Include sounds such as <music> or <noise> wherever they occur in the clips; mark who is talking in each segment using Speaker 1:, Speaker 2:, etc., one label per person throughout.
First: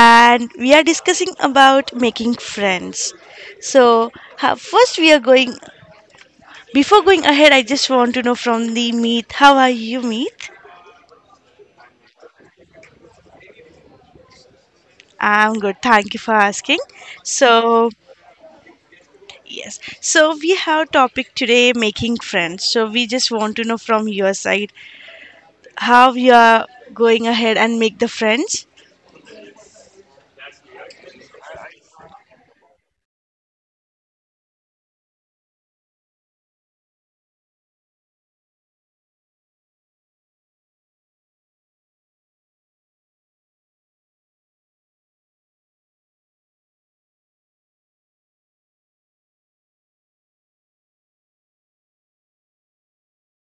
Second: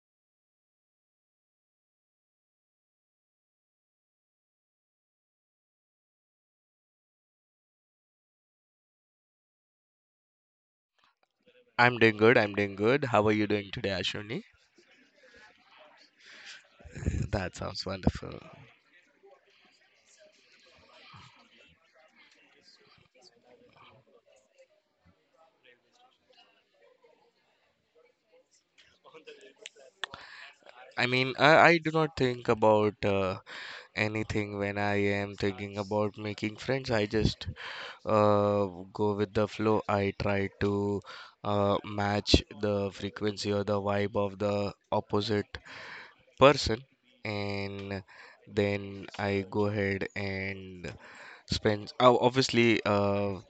Speaker 1: and we are discussing about making friends. So, ha- first we are going before going ahead I just want to know from the Meet, how are you Meet?
Speaker 2: I'm doing good. I'm doing good. How are you doing today, Ashwini?
Speaker 1: I'm good. Thank you for asking.
Speaker 2: That sounds
Speaker 1: So,
Speaker 2: wonderful.
Speaker 1: we have topic today making friends. So, we just want to know from your side how you are going ahead and make the friends.
Speaker 2: I mean, I do not think about anything when I am thinking about making friends. I just uh, go with the flow. I try to match the frequency or the vibe of the opposite person, and then I go ahead and spend. Oh, obviously,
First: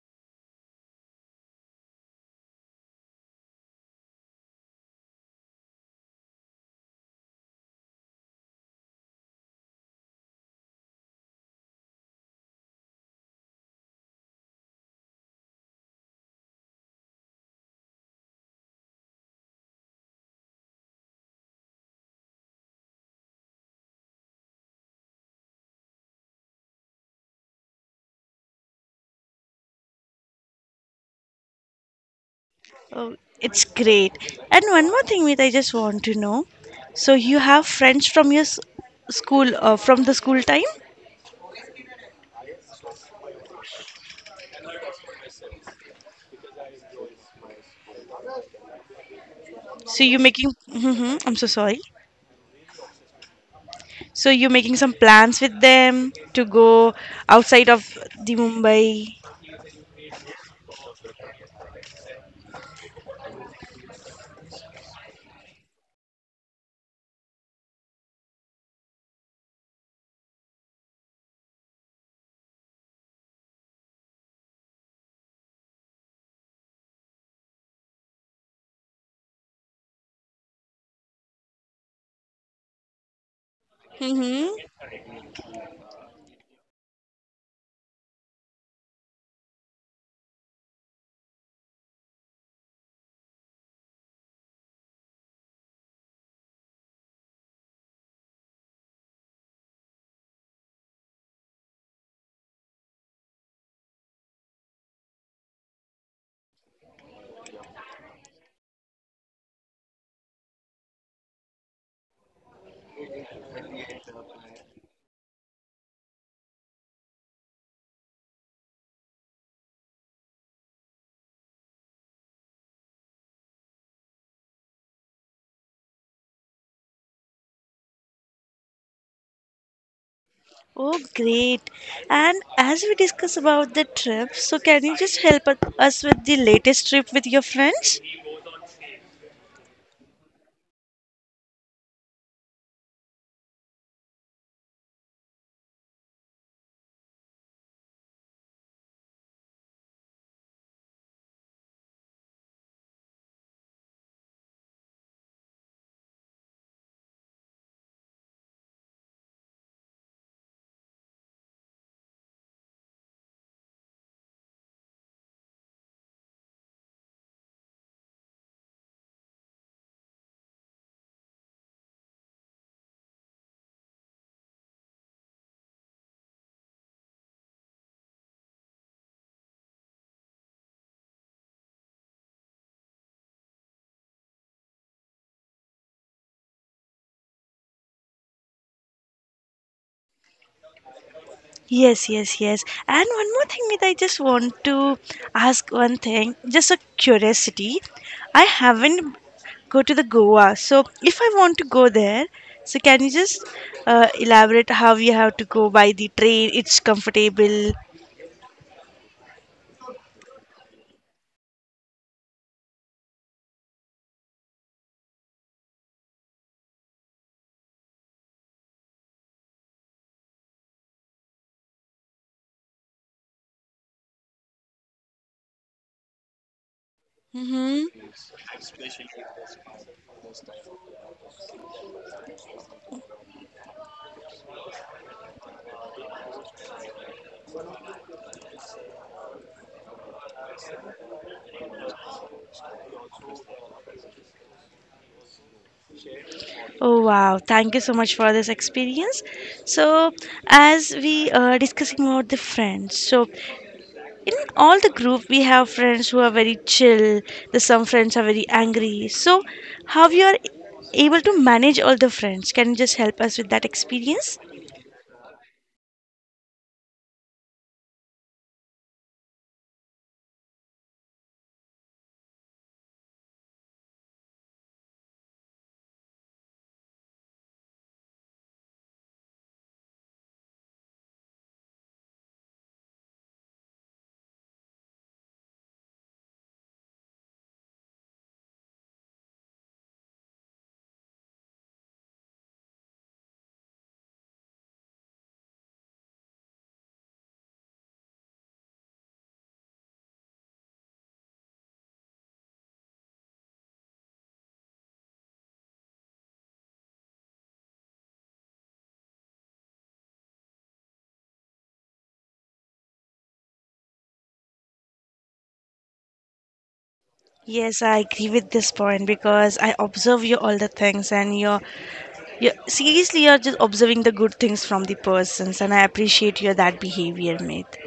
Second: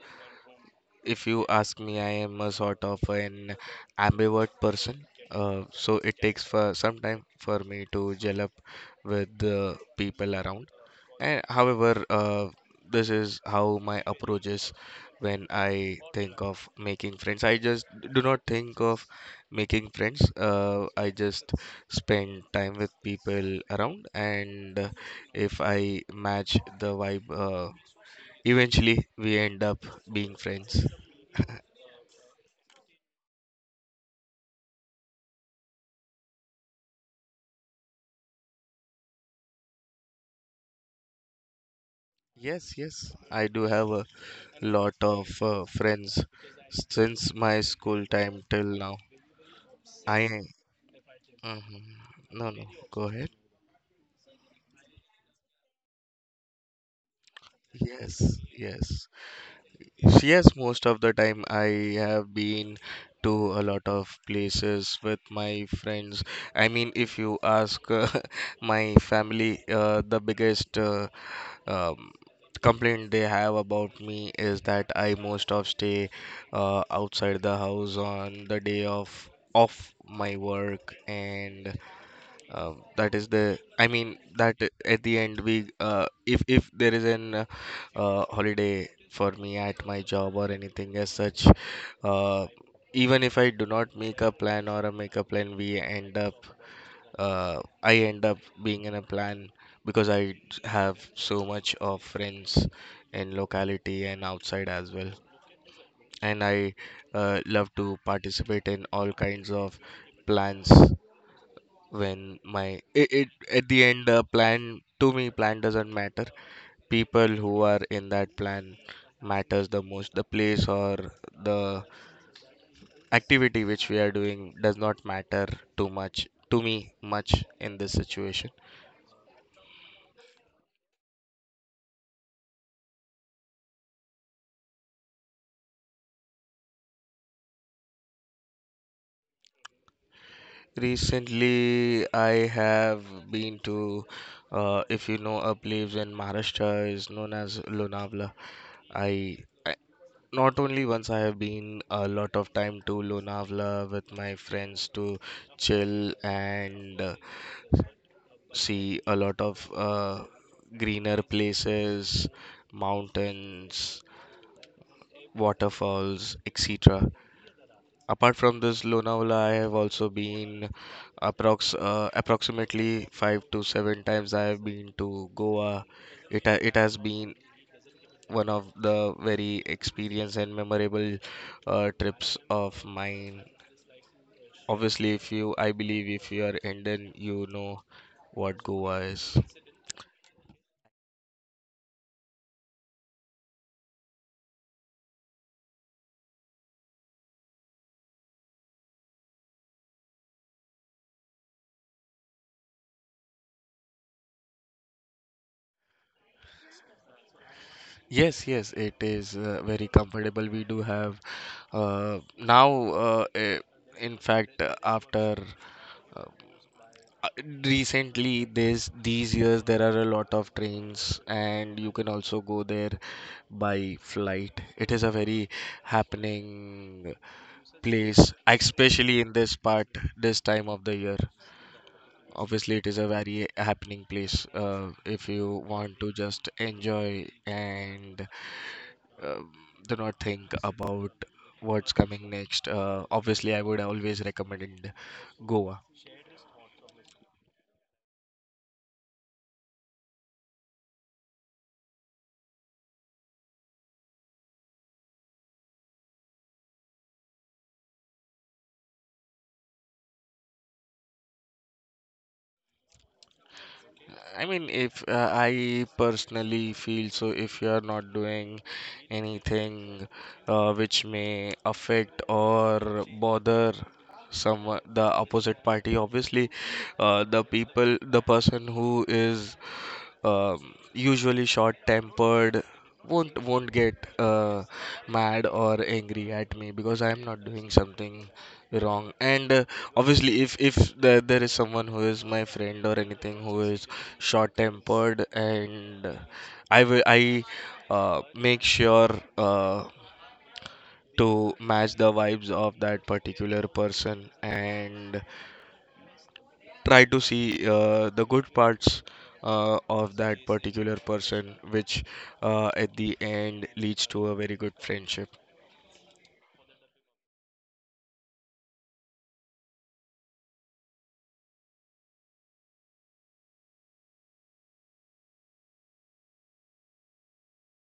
Speaker 2: if you ask me, I am a sort of an ambivert person. So it takes for some time for me to gel up with the people around. And however, this is how my approach is when I think of making friends. I just do not think of making friends. I just spend time with people around, and if I match the vibe, eventually we end up being friends.
Speaker 1: It's great. And one more thing, Meet, I just want to know. So you have friends from your school, from the school time.
Speaker 2: Yes, yes, I do have a lot of friends since my school time till now.
Speaker 1: So you're
Speaker 2: I
Speaker 1: making. I'm so sorry.
Speaker 2: mhm. No, no, go ahead.
Speaker 1: So you're making some plans with them to go outside of the
Speaker 2: Yes,
Speaker 1: Mumbai.
Speaker 2: yes, yes. Most of the time I have been to a lot of places with my friends. I mean, if you ask <laughs> my family, the biggest um, complaint they have about me is that I most of stay outside the house on the day of off my work, and that is the, I mean, that
Speaker 1: Mm-hmm.
Speaker 2: at the end we if there is an holiday for me at my job or anything as such, uh, even if I do not make a plan or a make a plan, we end up I end up being in a plan because I have so much of friends in locality and outside as well. And I love to participate in all kinds of plans when it at the end, plan to me plan doesn't matter. People who are in that plan matters the most. The place or the activity which we are doing does not matter too much to me much in this situation.
Speaker 1: Oh, great. And as we discuss about the trip, so can you just help us with the latest trip with your friends?
Speaker 2: Recently, I have been to, if you know, a place in Maharashtra is known as Lonavala. I, I not only once I have been a lot of time to Lonavala with my friends to chill and see a lot of greener places, mountains, waterfalls, etc. Apart from this, Lonavala, I have also been approximately five to seven times. I have been to Goa. It has been one of the very experience and memorable trips of mine. Obviously, if you, I believe if you are Indian, you know what Goa is.
Speaker 1: Yes, yes, yes. And one more thing, Nita, I just want to ask one thing, just a curiosity. I haven't go to the Goa, so if I want to go there, so can you just elaborate how you have to go by the train? It's comfortable.
Speaker 2: Yes, yes, it is very comfortable. We do have now, uh, eh, in fact, after. Uh, Uh, Recently, this these years there are a lot of trains, and you can also go there by flight. It is a very happening
Speaker 1: Hmm
Speaker 2: place, especially in this part, this time of the year. Obviously, it is a very happening place. If you want to just enjoy and uh, do not think about what's coming next, obviously I would always recommend Goa.
Speaker 1: Oh wow! Thank you so much for this experience. So, as we are discussing about the friends, so in all the group we have friends who are very chill, the some friends are very angry, so how you are able to manage all the friends, can you just help us with that experience?
Speaker 2: I mean, if I personally feel so, if you are not doing anything which may affect or bother someone, the opposite party. Obviously, the person who is usually short-tempered won't get mad or angry at me because I am not doing something wrong. And obviously, if there is someone who is my friend or anything who is short-tempered, and I make sure uh, to match the vibes of that particular person and try to see the good parts of that particular person, which at the end leads to a very good friendship.
Speaker 1: Yes, I agree with this point because I observe you all the things, and you're seriously you're just observing the good things from the persons, and I appreciate your that behavior, mate.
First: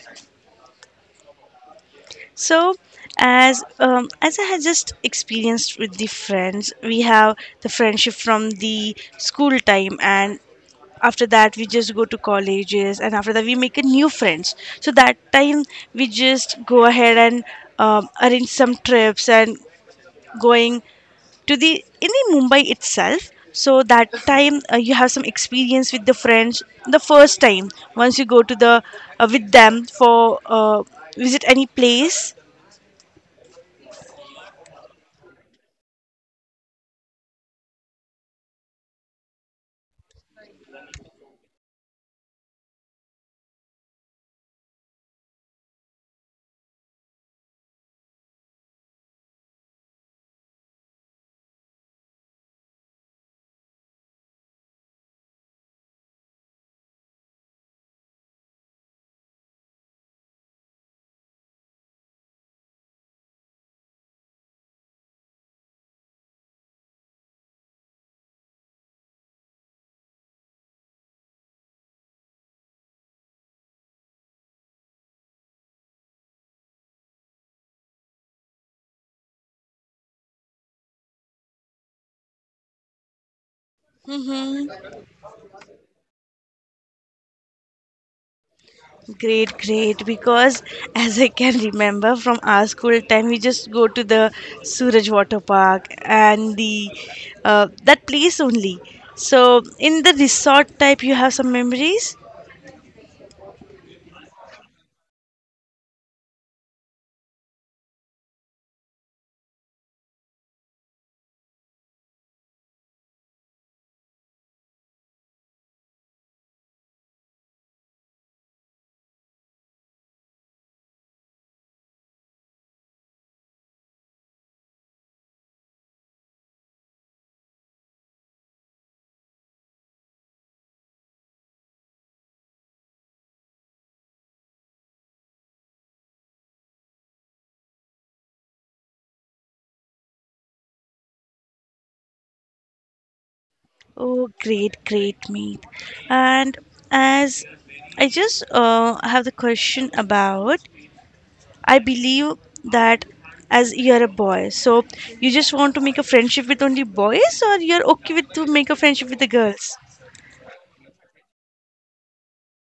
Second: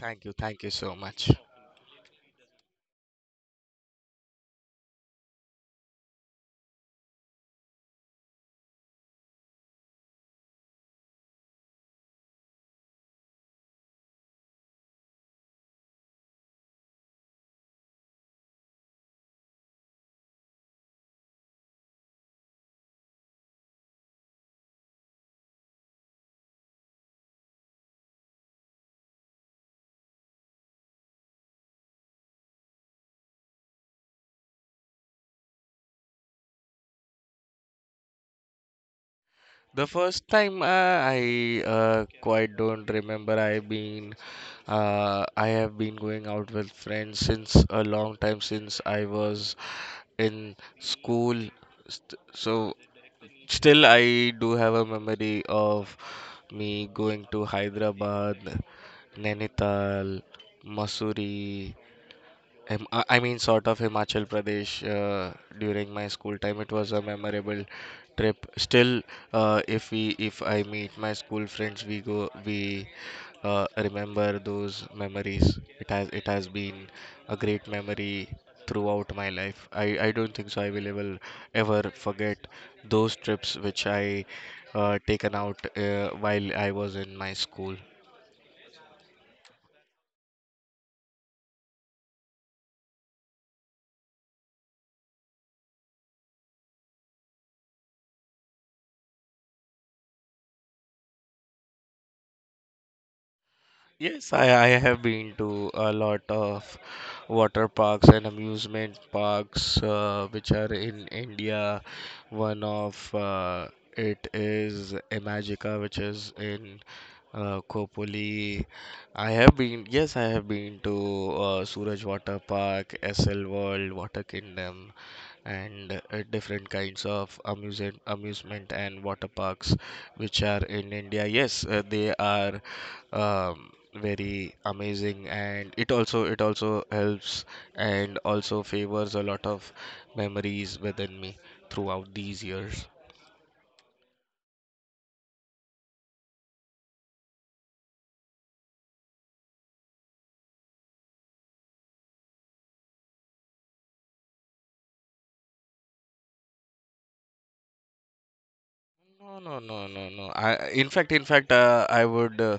Speaker 2: Thank you so much.
Speaker 1: So, as I had just experienced with the friends, we have the friendship from the school time, and after that we just go to colleges and after that we make a new friends, so that time we just go ahead and arrange some trips and going to the in the mumbai itself, so that time you have some experience with the friends the first time once you go to the with them for visit any place.
Speaker 2: The first time I quite don't remember. I have been going out with friends since a long time, since I was in school. So still I do have a memory of me going to Hyderabad, Nainital, Masuri, I mean, sort of Himachal Pradesh, during my school time. It was a memorable trip. Still, if I meet my school friends, we remember those memories. It has been a great memory throughout my life. I don't think so I will ever forget those trips which I taken out while I was in my school.
Speaker 1: Great, great. Because as I can remember from our school time, we just go to the Suraj Water Park and the that place only. So in the resort type, you have some memories.
Speaker 2: Yes, I have been to a lot of water parks and amusement parks which are in India. One of It is Imagica, which is in Kopoli. I have been, yes, I have been to Suraj Water Park, SL World, Water Kingdom, and different kinds of amusement and water parks which are in India. Yes, they are very amazing, and it also helps and also favors a lot of memories within me throughout these years.
Speaker 1: Oh, great, great, mate. And as I just have the question about, I believe that as you're a boy, so you just want to make a friendship with only boys, or you're okay with to make a friendship with the
Speaker 2: no no
Speaker 1: girls?
Speaker 2: no no no I In fact,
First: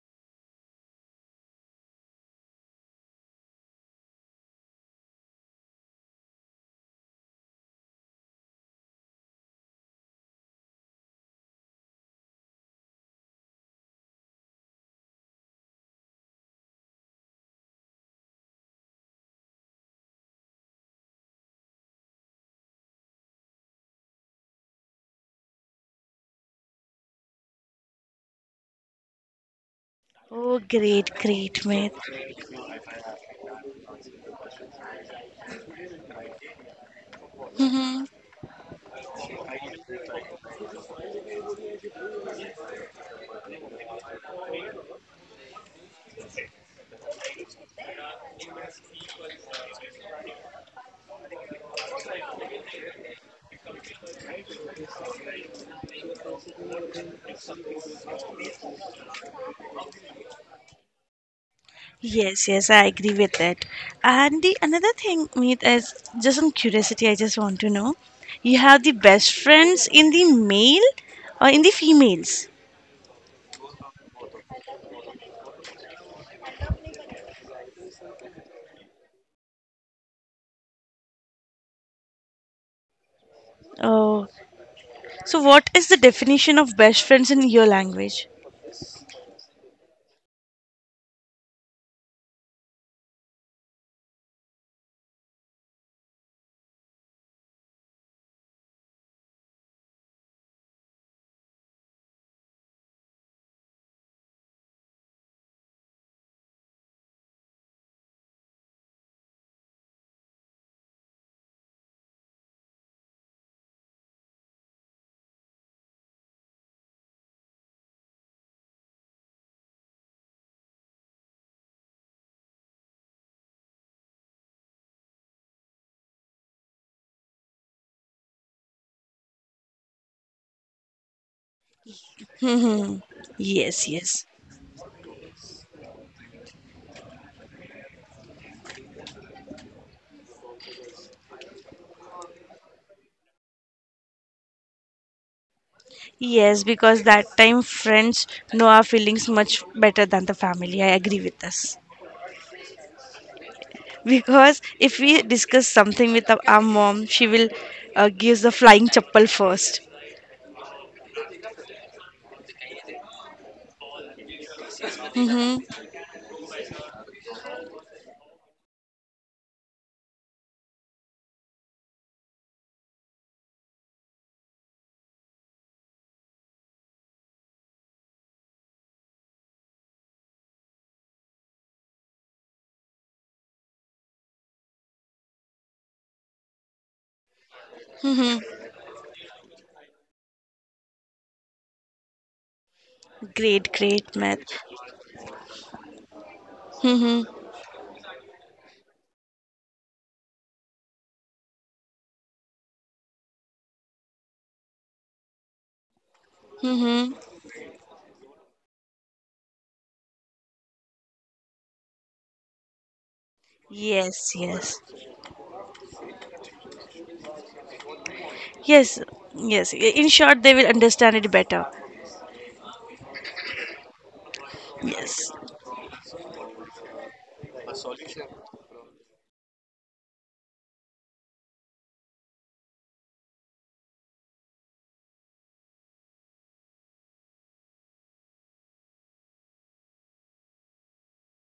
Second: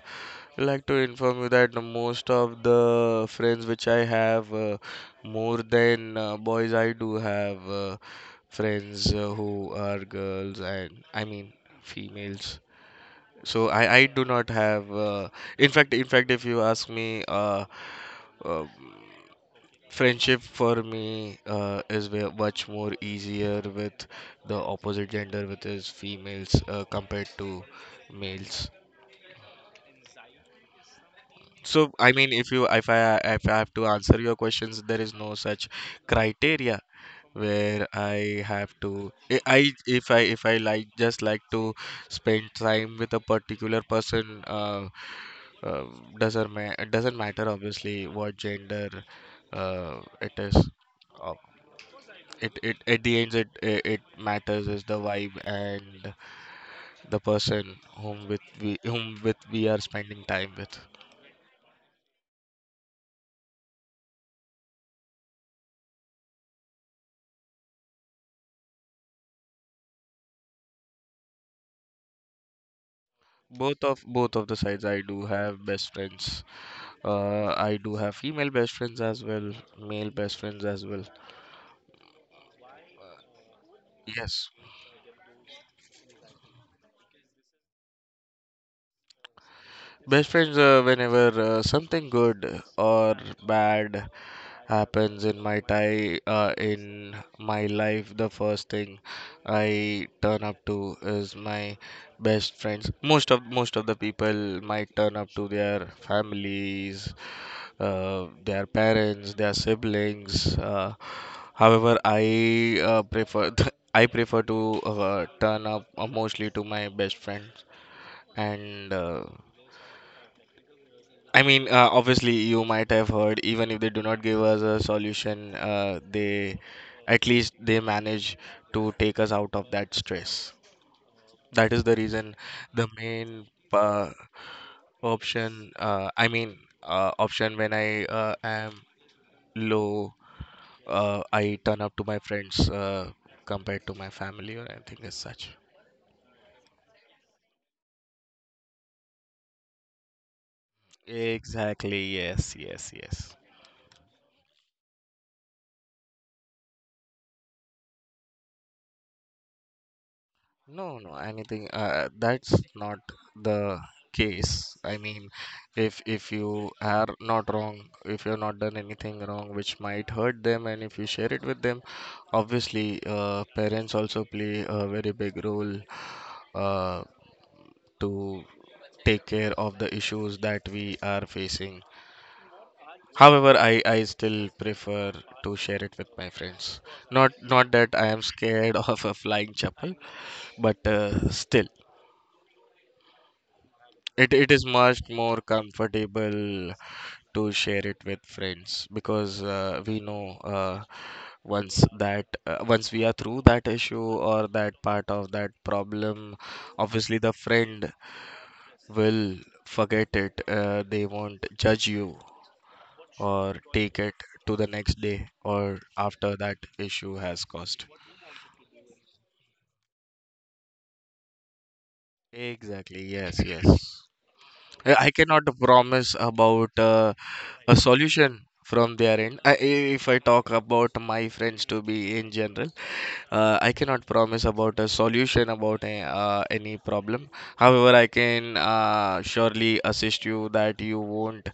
Speaker 2: I'd like to inform you that most of the friends which I have, more than boys, I do have friends who are girls, and I mean females. So I do not have. In fact, if you ask me, uh, friendship for me is much more easier with the opposite gender, which is females, compared to males.
Speaker 1: Oh, great, great,
Speaker 2: So
Speaker 1: Meet.
Speaker 2: I mean, if I have to answer your questions, there is no such criteria where I have to I- if I if I just like to spend time with a particular person. Uh, doesn't ma- it doesn't matter obviously what gender it is. Uh, it at the end, it matters is the vibe and the person whom with we are spending time with.
Speaker 1: Yes, yes, I agree with that. And the another thing, Meet, is just on curiosity, I just want to know, you have the best friends in the male or in the females?
Speaker 2: Both of the sides, I do have best friends. I do have female best friends as well, male best friends as well.
Speaker 1: Oh,
Speaker 2: Yes,
Speaker 1: so what is the definition of best friends in your language?
Speaker 2: best friends. Whenever something good or bad happens in my life, the first thing I turn up to is my best friends. Most of the people might turn up to their families, their parents, their siblings. However, I prefer <laughs> I prefer to turn up mostly to my best friends, and I mean, obviously, you might have heard, even if they do not give us a solution, they, at least they manage to take us out of that stress. That is the reason,
Speaker 1: <laughs>
Speaker 2: the
Speaker 1: Hmm.
Speaker 2: main
Speaker 1: Yes,
Speaker 2: uh,
Speaker 1: yes.
Speaker 2: option. I mean, option when I am low, I turn up to my friends compared to my family or anything as such.
Speaker 1: Yes, because that time friends know our feelings much better than the family. I agree with this.
Speaker 2: Exactly. Yes. Yes. Yes.
Speaker 1: Because if we discuss something with our mom, she will give the flying chappal first.
Speaker 2: No. No. Anything. That's not the case. I mean, if you are not wrong, if you're not done anything wrong, which might hurt them, and if you share it with them, obviously, parents also play a very big role uh, to take care of the issues that we are facing. However, I still prefer to share it with my friends. Not that I am scared <laughs> of a flying chapel, but still
Speaker 1: Great, great
Speaker 2: it,
Speaker 1: math.
Speaker 2: it is much more comfortable
Speaker 1: Mm-hmm,
Speaker 2: to share it with friends because we know once we are through that issue or that part of that problem,
Speaker 1: mm-hmm.
Speaker 2: obviously the friend will forget it, they won't judge you or take it
Speaker 1: Yes,
Speaker 2: to the
Speaker 1: yes.
Speaker 2: next day or after that issue has caused.
Speaker 1: Yes, yes. I- In short, they will understand it better.
Speaker 2: Exactly, yes, yes. I
Speaker 1: Yes,
Speaker 2: cannot promise about a solution from their end. If I talk about my friends to be in general, I cannot promise about a solution about any problem. However, I can surely assist you that you won't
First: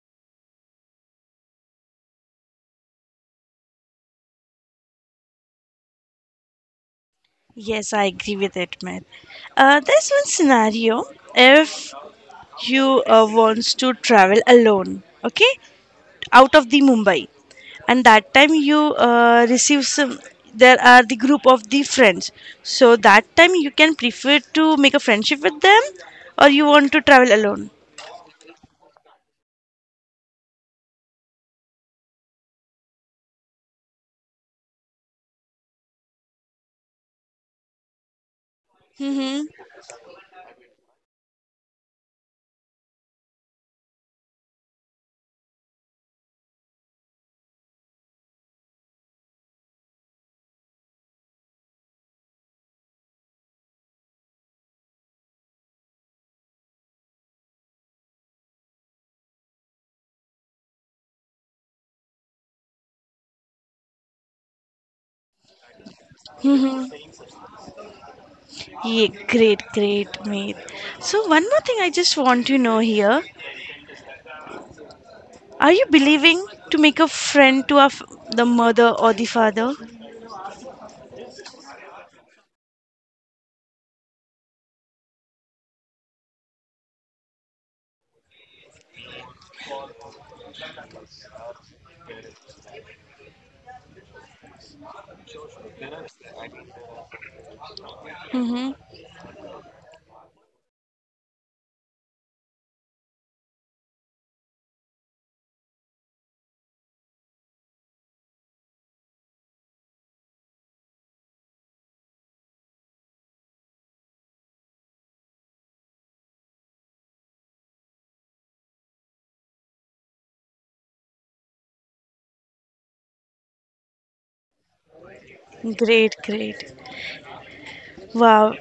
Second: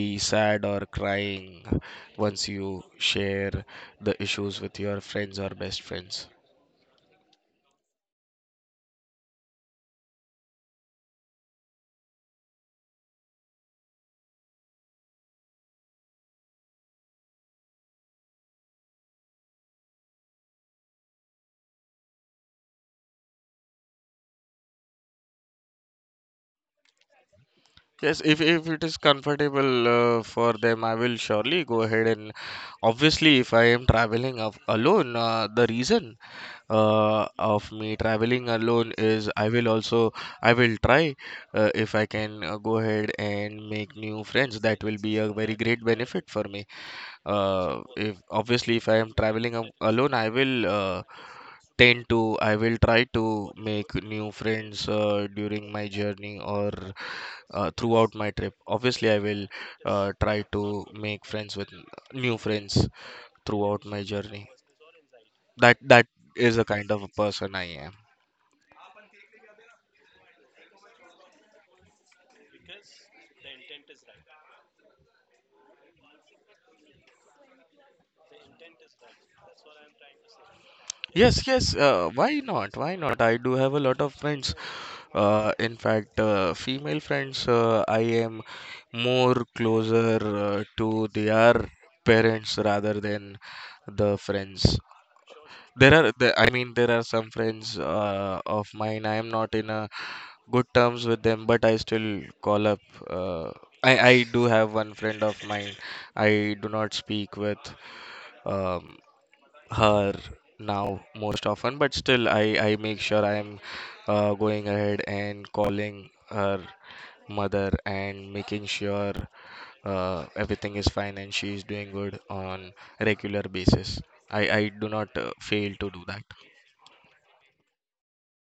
Speaker 2: be sad or crying once you share the issues with your friends or best friends.
Speaker 1: yes, I agree with it, man. There's one scenario if you wants to travel alone, okay? Out of the Mumbai, and that time you receive some. There are the group of the friends, so that time you can prefer to make a friendship with them, or you want to travel alone.
Speaker 2: Yes, if it is comfortable for them, I will surely go ahead, and obviously if I am traveling of alone, the reason of me traveling alone is,
Speaker 1: Mm-hmm.
Speaker 2: I will try if I can go ahead and make new friends. That will be a very great benefit for me. If obviously if I am traveling alone, I will try to make new friends during my journey or throughout my trip. Obviously, I will try to make friends with new friends throughout my journey. That is the kind of a person I am.
Speaker 1: Yeah, great, great, mate. So one more thing I just want to know here. Are you believing to make a friend to our the mother or the father?
Speaker 2: Yes, yes. Why not? Why not? I do have a lot of friends. In fact, female friends. I am more closer to their parents rather than the friends. There are there are some friends of
Speaker 1: Mm-hmm.
Speaker 2: mine I am not in a good terms with, them but I still call up. uh, I do have one friend of mine I do not speak with, um, her, now most often, but still I make sure I am going ahead and calling her mother and making sure everything is fine and she is doing good on regular basis. I do not fail to do
Speaker 1: Great,
Speaker 2: that.
Speaker 1: great. Wow.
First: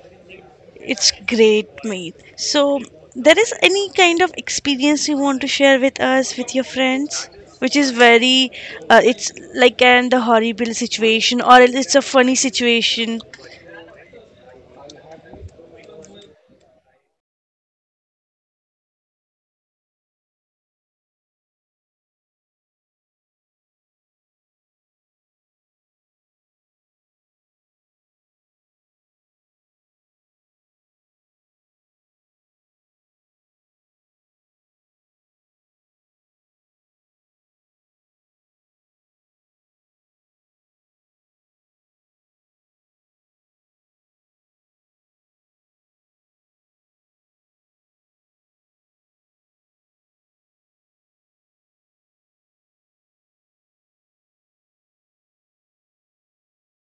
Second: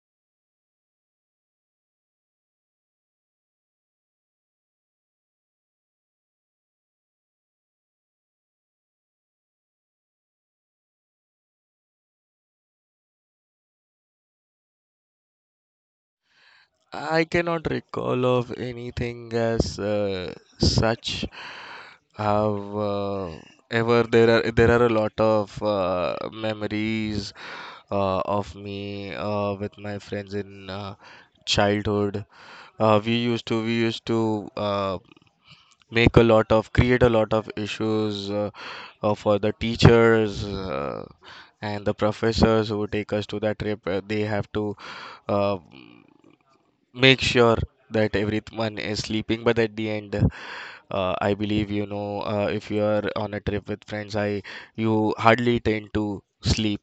Speaker 1: It's great, mate. So, there is any kind of experience you want to share with us, with your friends, which is very, it's like an the horrible situation or it's a funny situation.
Speaker 2: I cannot recall of anything as such. Have ever There are a lot of memories of me with my friends in childhood. We used to make a lot of create a lot of issues for the teachers. And the professors who take us to that trip, they have to uh, make sure that everyone is sleeping, but at the end, I believe, if you are on a trip with friends, I you hardly tend to sleep.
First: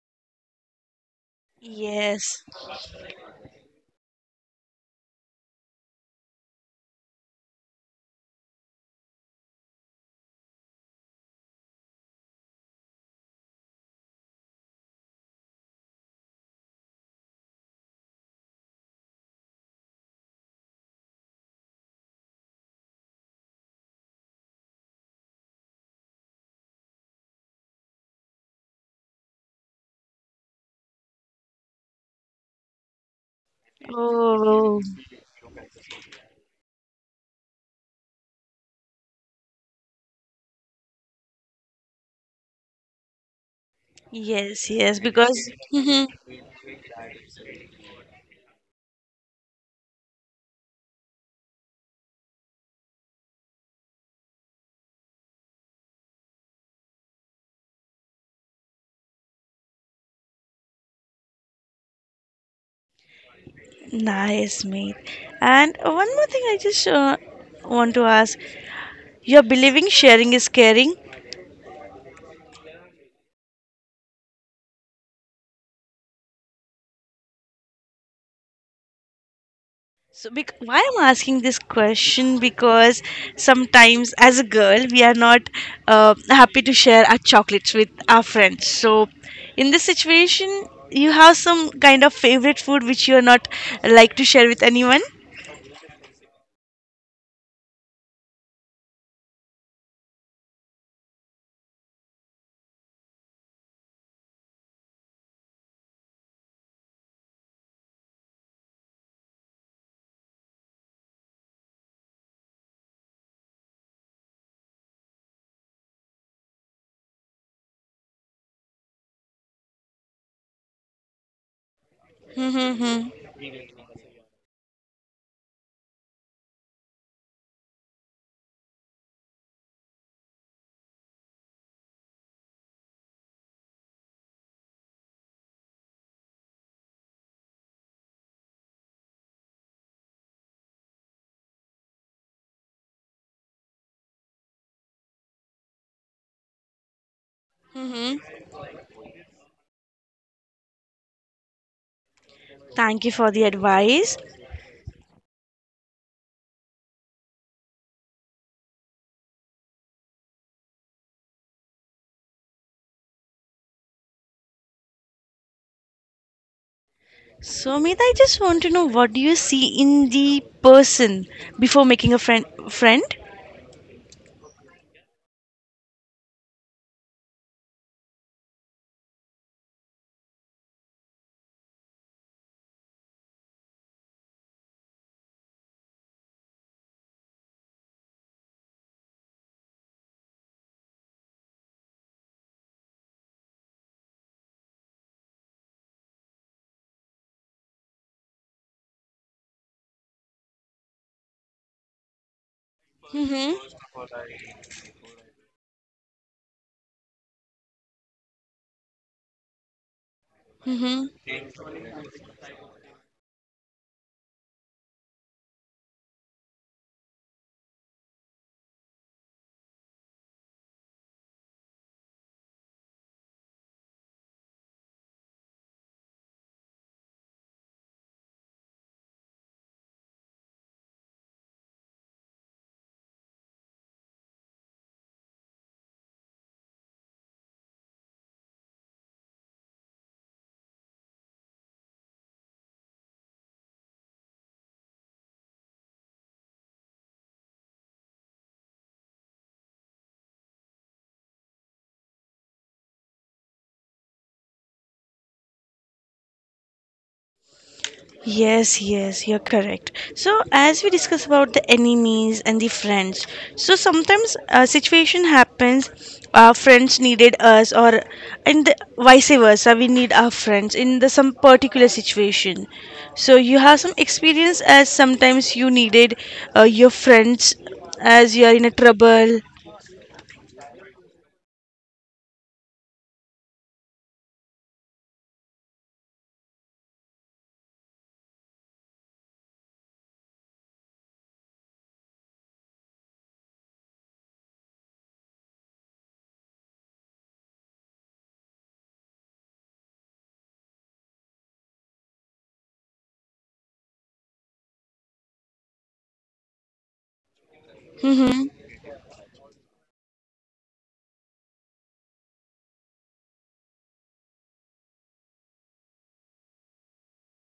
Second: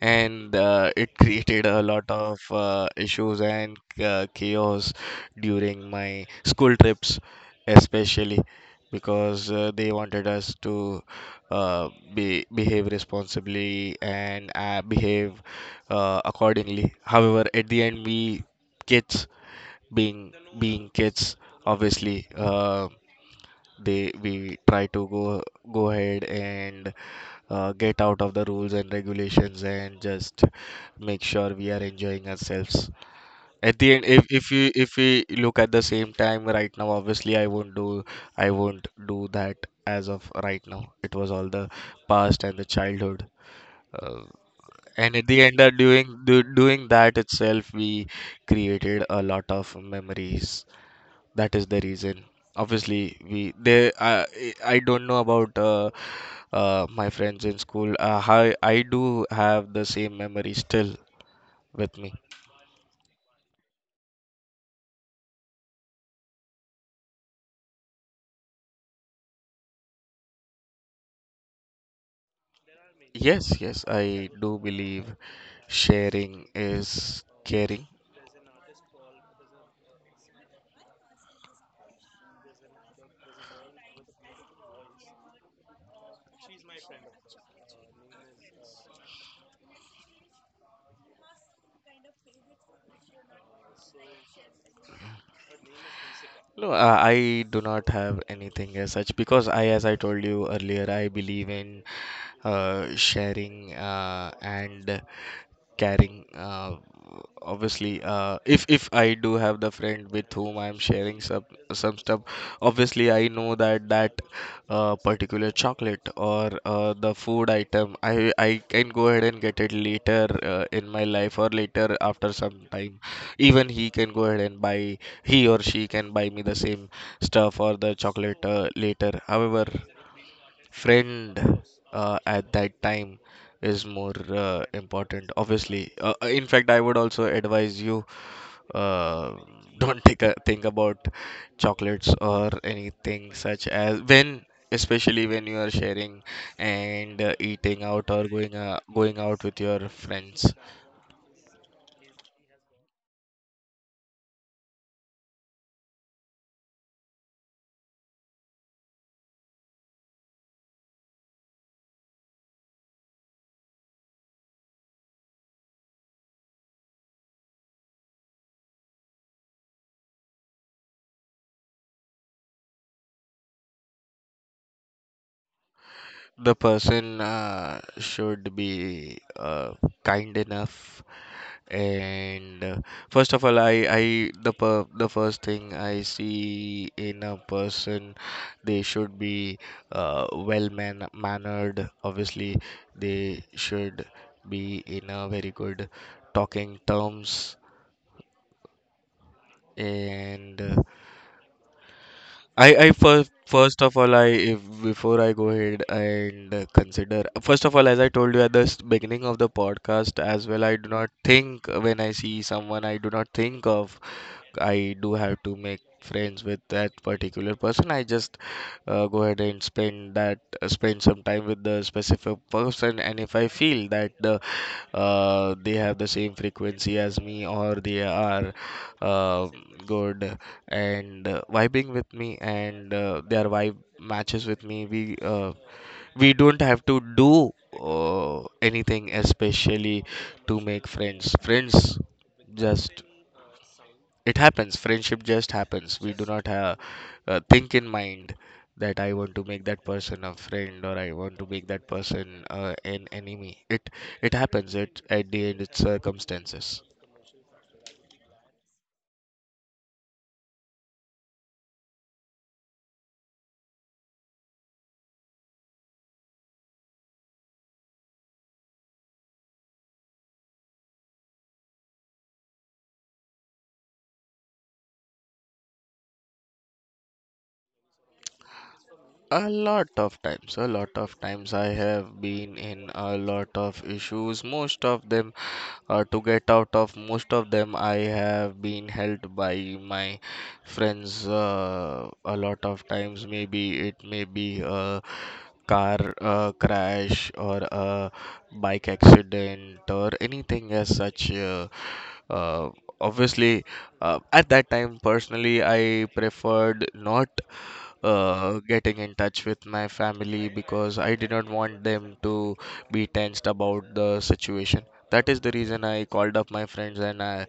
Speaker 2: And it created a lot of
Speaker 1: Yes.
Speaker 2: issues and chaos during my school trips, especially because they wanted us to uh, behave responsibly and behave accordingly. However, at the end, we kids, being being kids, obviously they we try to go ahead and get out of the rules and regulations and just make sure we are enjoying ourselves. At the end, if we
Speaker 1: Oh,
Speaker 2: look at the same time right now, obviously I won't do, I won't do that as of right now. It was all the past and the childhood. uh,
Speaker 1: yes, yes.
Speaker 2: and at
Speaker 1: Because
Speaker 2: the end of
Speaker 1: <laughs> Mhm.
Speaker 2: doing that itself, we created a lot of memories. That is the reason. Obviously we they I don't know about my friends in school. I do have the same memory still with me.
Speaker 1: Nice, mate. And one more thing, I just want to ask: You're believing sharing is caring.
Speaker 2: Yes, yes, I do believe sharing is caring.
Speaker 1: So, why I'm asking this question because sometimes as a girl we are not happy to share our chocolates with our friends. So, in this situation, you have some kind of favorite food which you are not like to share with anyone.
Speaker 2: No, I do not have anything as such, because I, as I told you earlier, I believe in sharing and carrying. Obviously, if I do have the friend with whom I'm sharing some stuff, obviously I know that particular chocolate or the food item, I can go ahead and get it later in my life or later after some time.
Speaker 1: Mm-hmm.
Speaker 2: Even he can go ahead and buy, he or she can buy me the same stuff or the chocolate later. However, friend at that time is more important. Obviously, in fact, I would also advise you, uh, <laughs> don't take a think about chocolates or anything such as when, especially when you are sharing and eating out
Speaker 1: Mm-hmm.
Speaker 2: or going out with your friends.
Speaker 1: Thank you for the advice. So, Meeta, I just want to know what do you see in the person before making a friend?
Speaker 2: The person should be kind enough. And first of all, the first thing I see in a person, they should be well mannered. Obviously, they should be in a very good talking terms. And I first first of all I if before I go ahead and consider, first of all, as I told you at the beginning of the podcast as well, I do
Speaker 1: Mm-hmm.
Speaker 2: not think when I see someone, I do not think of, I do have to make friends with that particular person. I just go ahead and spend that spend some time with the specific person, and if I feel that they have the same frequency as me, or they are uh, good and vibing with me, and their vibe matches with me, we don't have to do anything especially to make friends. Just it happens, friendship just happens. We do not have think in mind that I want to make that person a friend or I want to make that person an enemy. It happens. It At the end, it's circumstances.
Speaker 1: Yes, yes, you're correct. So, as we discuss about the enemies and the friends, so sometimes a situation happens, our friends needed us, or vice versa, we need our friends in the some particular situation. So, you have some experience as sometimes you needed your friends as you are in a trouble.
Speaker 2: A lot of times, a lot of times I have been in a lot of issues. Most of them, to get out of most of them, I have been helped by my friends a lot of times. Maybe it may be a car crash or a bike accident or anything as such. Uh, obviously, at that time, personally, I preferred not
Speaker 1: Mm-hmm,
Speaker 2: getting in touch with my family, because I did not want them to be tensed about the situation. That is the reason I called up my friends, and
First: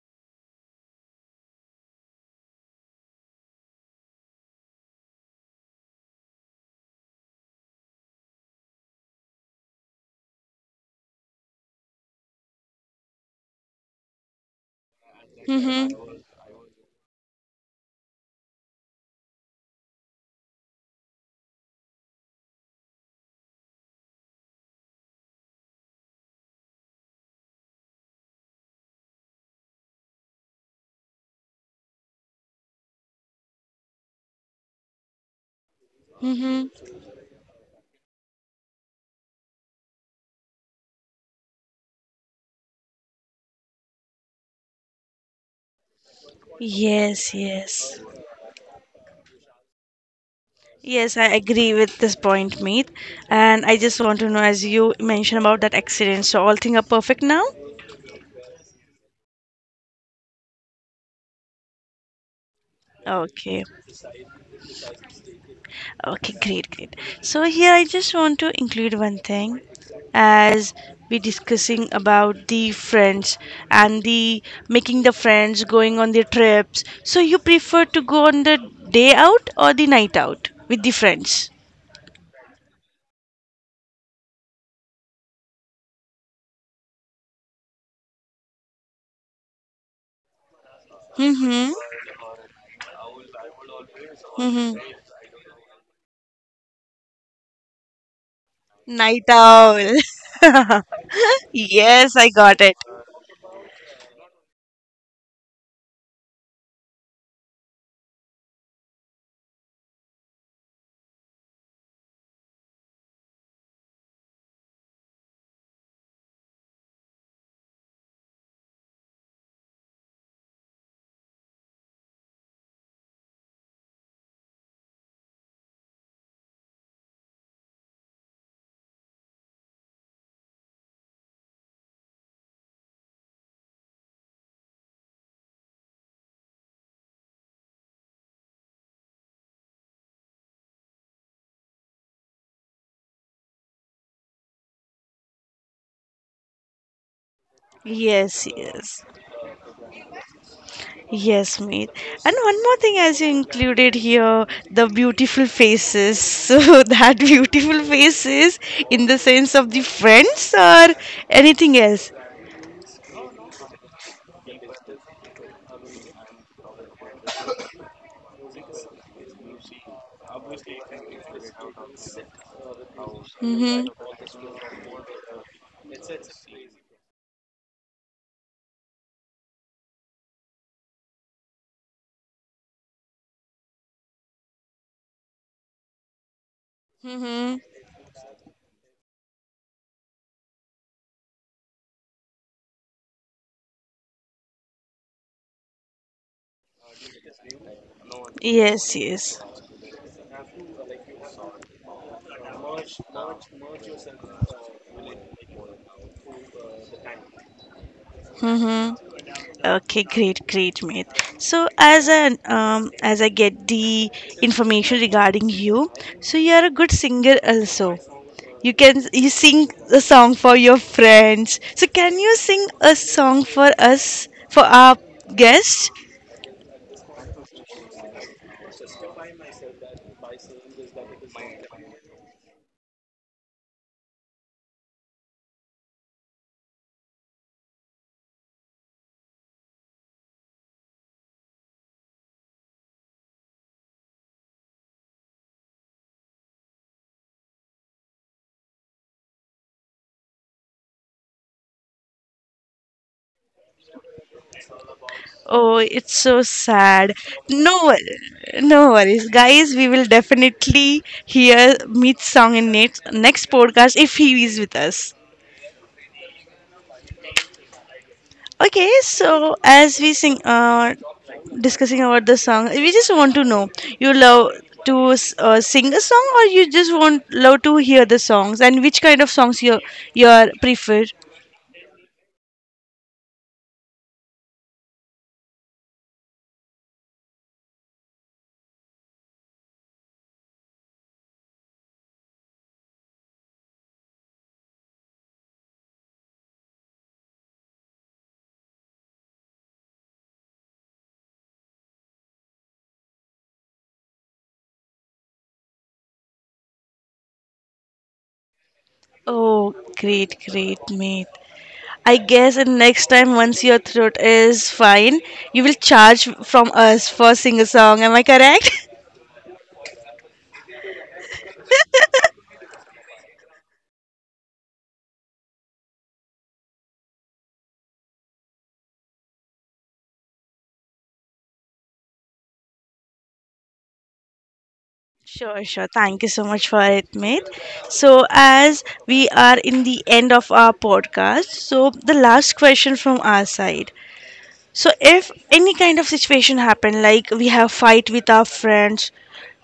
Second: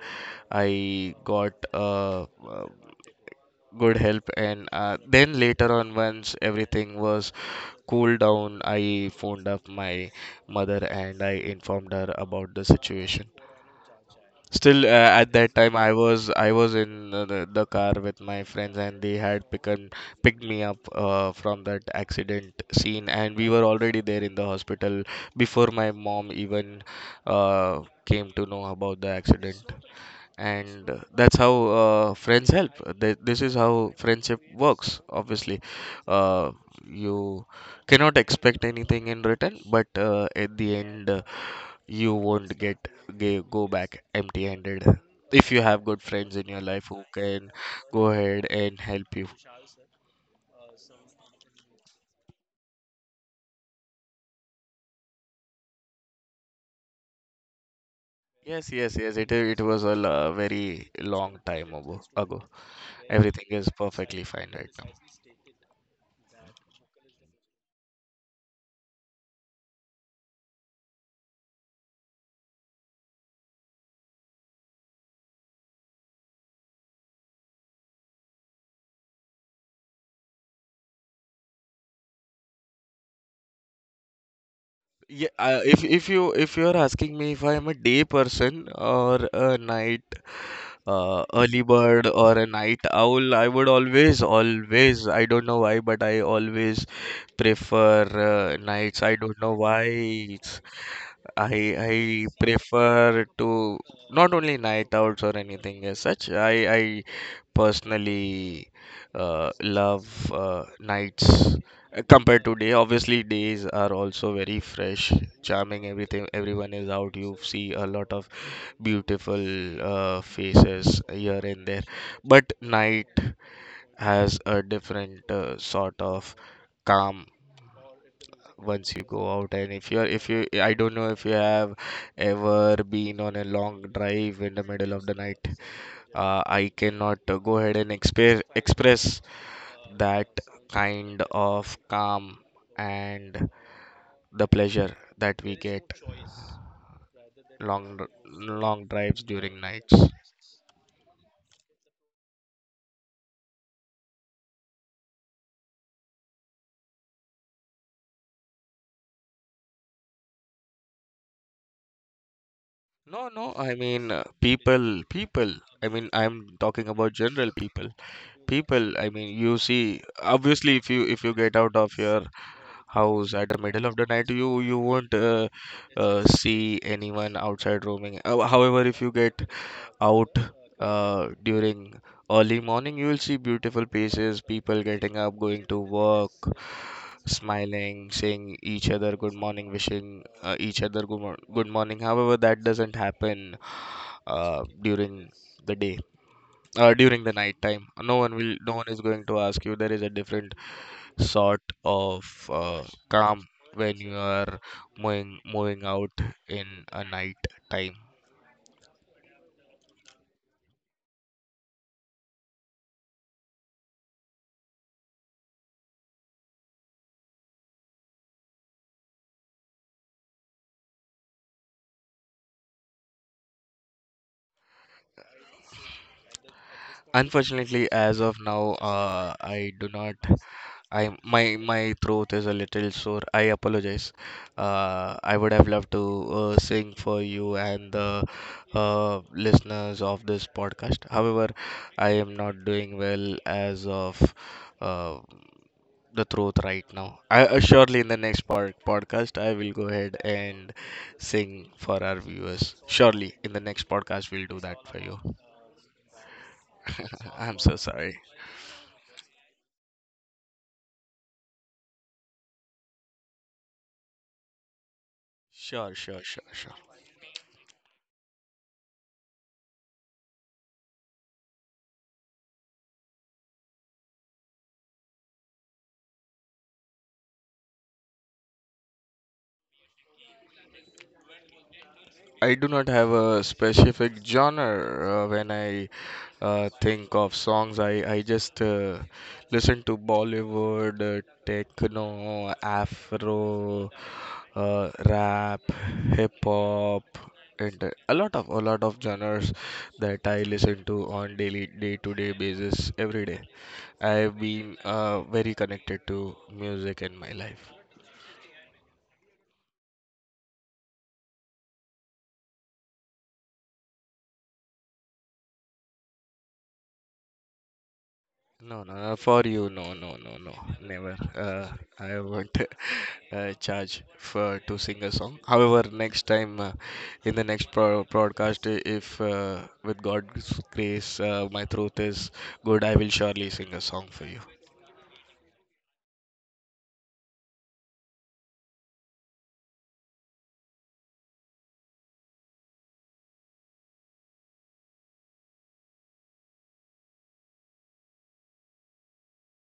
Speaker 2: I got good help. And then later on, once everything was cooled down, I phoned up my mother and I informed her about the situation. Still, at that time, I
Speaker 1: mm-hmm,
Speaker 2: was, I was in the car with my friends, and they had picked, picked me up from that accident scene, and we were already there in the hospital before my mom even came to know about the accident. And that's how friends help. This is how friendship works. Obviously, uh,
Speaker 1: mm-hmm.
Speaker 2: you cannot expect anything in return, but at the end, you won't get go back empty-handed if you have good friends in your life who
Speaker 1: Yes,
Speaker 2: can
Speaker 1: yes.
Speaker 2: go ahead and help you.
Speaker 1: Yes, I agree with this point, Meet. And I just want to know, as you mentioned about that accident, so all things are perfect now?
Speaker 2: Yes, yes, yes. It was a very long time ago. Ago, everything
Speaker 1: Okay,
Speaker 2: is perfectly fine right now.
Speaker 1: okay, great, great. So here I just want to include one thing as we discussing about the friends and the making the friends going on the trips. So you prefer to go on the day out or the night out with the friends?
Speaker 2: Yeah, if you're asking me if I am a day person or a night, early
Speaker 1: Mm-hmm.
Speaker 2: bird or a night owl, I would always,
Speaker 1: Mm-hmm.
Speaker 2: always, I don't know why, but I always prefer nights. I
Speaker 1: Night
Speaker 2: don't know
Speaker 1: owl.
Speaker 2: why. It's,
Speaker 1: <laughs>
Speaker 2: I
Speaker 1: Yes, I
Speaker 2: I
Speaker 1: got it.
Speaker 2: prefer to, not only night owls or anything as such. I personally love nights compared to day. Obviously, days are also very fresh, charming, everything, everyone is out, you see a lot of beautiful faces here and there. But night has a different sort of calm. Once you go out, and if you're, if you, I don't know if you have ever been on a long drive in the middle of the night, I cannot go ahead and express, express that kind of calm and the pleasure that we get,
Speaker 1: Yes,
Speaker 2: long
Speaker 1: yes,
Speaker 2: drives during nights.
Speaker 1: yes, mate. And one more thing, as you included here, the beautiful faces. <laughs> So that beautiful faces, in the sense of the friends or anything else.
Speaker 2: No, no, I mean, people, I mean, I'm talking about general people, people, I mean, you see, obviously if you, if you get out of your house at the middle of
Speaker 1: Mm-hmm.
Speaker 2: the night, you won't see anyone outside roaming. However, if you get out during early morning, you will see beautiful places, people getting up, going to work,
Speaker 1: Mm-hmm.
Speaker 2: smiling, saying each other good morning, wishing each other good morning. However, that doesn't happen during the day. During the night time, no one will, no one
Speaker 1: Yes,
Speaker 2: is going to
Speaker 1: yes.
Speaker 2: ask you. There is a different sort of calm when you are moving, moving out in a night time.
Speaker 1: Mm-hmm. Okay, great, great, mate. So as I get the information regarding you, so you are a good singer also. You can you sing a song for your friends. So can you sing a song for us for our guest?
Speaker 2: Unfortunately, as of now, I do not. I, my throat is a little sore. I apologize. I would have loved to sing for you and the listeners of this podcast. However, I am not doing well as of uh, the throat right now. I, surely in the next podcast I will go ahead and sing for our viewers. Surely in the next podcast we'll do that for you.
Speaker 1: Oh, it's so sad.
Speaker 2: <laughs> I'm so
Speaker 1: No,
Speaker 2: sorry.
Speaker 1: no worries, guys. We will definitely hear Meet's song in next podcast if he is with us.
Speaker 2: Sure, sure, sure, sure.
Speaker 1: Okay, so as we sing, discussing about the song, we just want to know you love to sing a song, or you just want love to hear the songs, and which kind of songs you you are prefer.
Speaker 2: I do not have a specific genre when I think of songs. I just listen to Bollywood, techno, afro, rap, hip hop, and a lot of genres that I listen to on daily, day to day basis, every day. I've been very connected to music in my life.
Speaker 1: Oh, great, great, mate. I guess and next time once your throat is fine, you will charge from us for sing a song. Am I
Speaker 2: No,
Speaker 1: correct?
Speaker 2: no,
Speaker 1: <laughs>
Speaker 2: no, for you, no, no, no, no, never. I won't <laughs> charge for to sing a song. However, next time, in the next pro broadcast, if with God's grace, my throat is good, I will surely sing a song for you.
Speaker 1: Sure, sure. Thank you so much for it, mate. So, as we are in the end of our podcast, so the last question from our side. So, if any kind of situation happen, like we have fight with our friends,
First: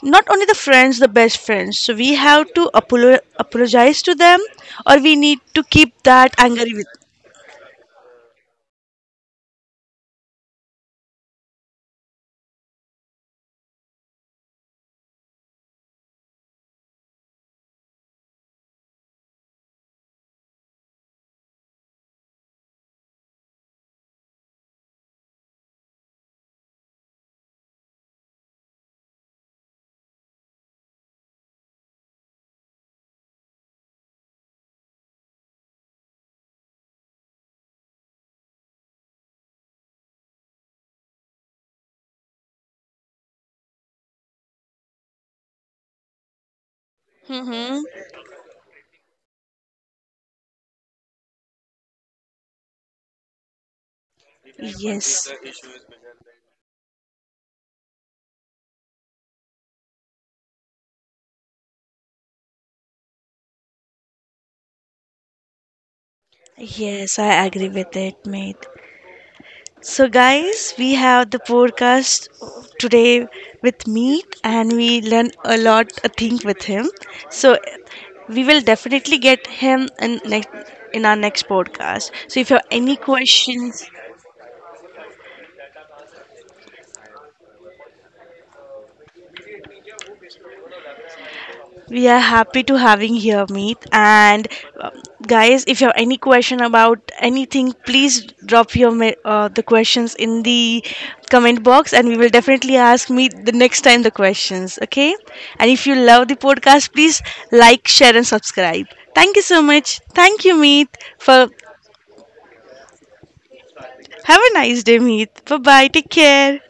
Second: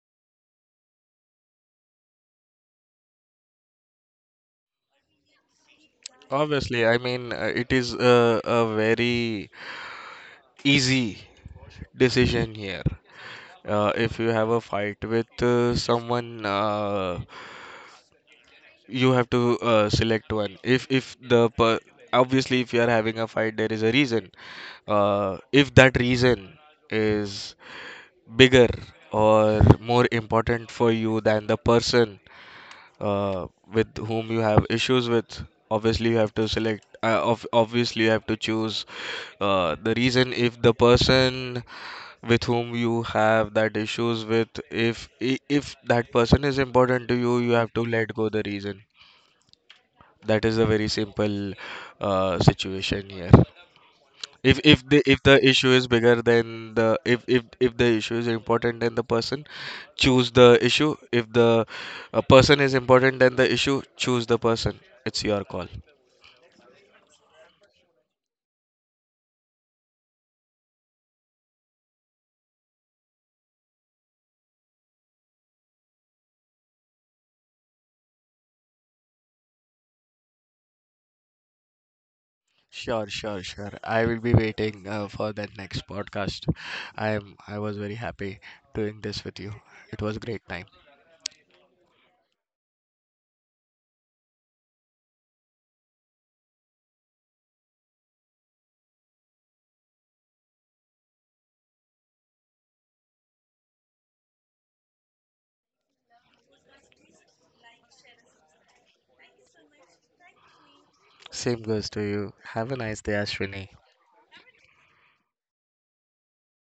Speaker 1: not only the friends, the best friends, so we have to apologize to them, or we need to keep that anger
Speaker 2: Obviously,
Speaker 1: with.
Speaker 2: I mean, it is a very easy decision here. If you have a fight with someone, you have to select one. If the per- Obviously, if you are having a fight, there is a reason. If that reason is bigger or more important for you than the person uh, with whom you have issues with, obviously you have to select obviously you have to choose the reason. If the person with whom you have that issues with, if that person is important to you, you have to
Speaker 1: Mm-hmm.
Speaker 2: let go the reason. That is a very simple situation here. If
Speaker 1: Yes,
Speaker 2: the issue is bigger than the if the issue is important then the person, choose the issue. If the person is important than the issue, choose the person. It's your call.
Speaker 1: yes, I agree with it, mate. So, guys, we have the podcast today with Meet, and we learn a lot, a thing with him. So, we will definitely get him in next in our next podcast. So, if you have any
Speaker 2: Sure, sure, sure.
Speaker 1: questions,
Speaker 2: I will be waiting for that next podcast. I was very happy doing this with you. It was a great time.
Speaker 1: we are happy to having here, Meet. And uh, guys, if you have any question about anything, please drop your the questions in the comment box, and we will definitely ask Meet the next time the questions. Okay? And if you love the podcast, please like, share, and subscribe. Thank you so much. Thank you, Meet. For
Speaker 2: Same goes to you. Have a nice day, Ashwini.
Speaker 1: have a nice day, Meet. Bye bye. Take care.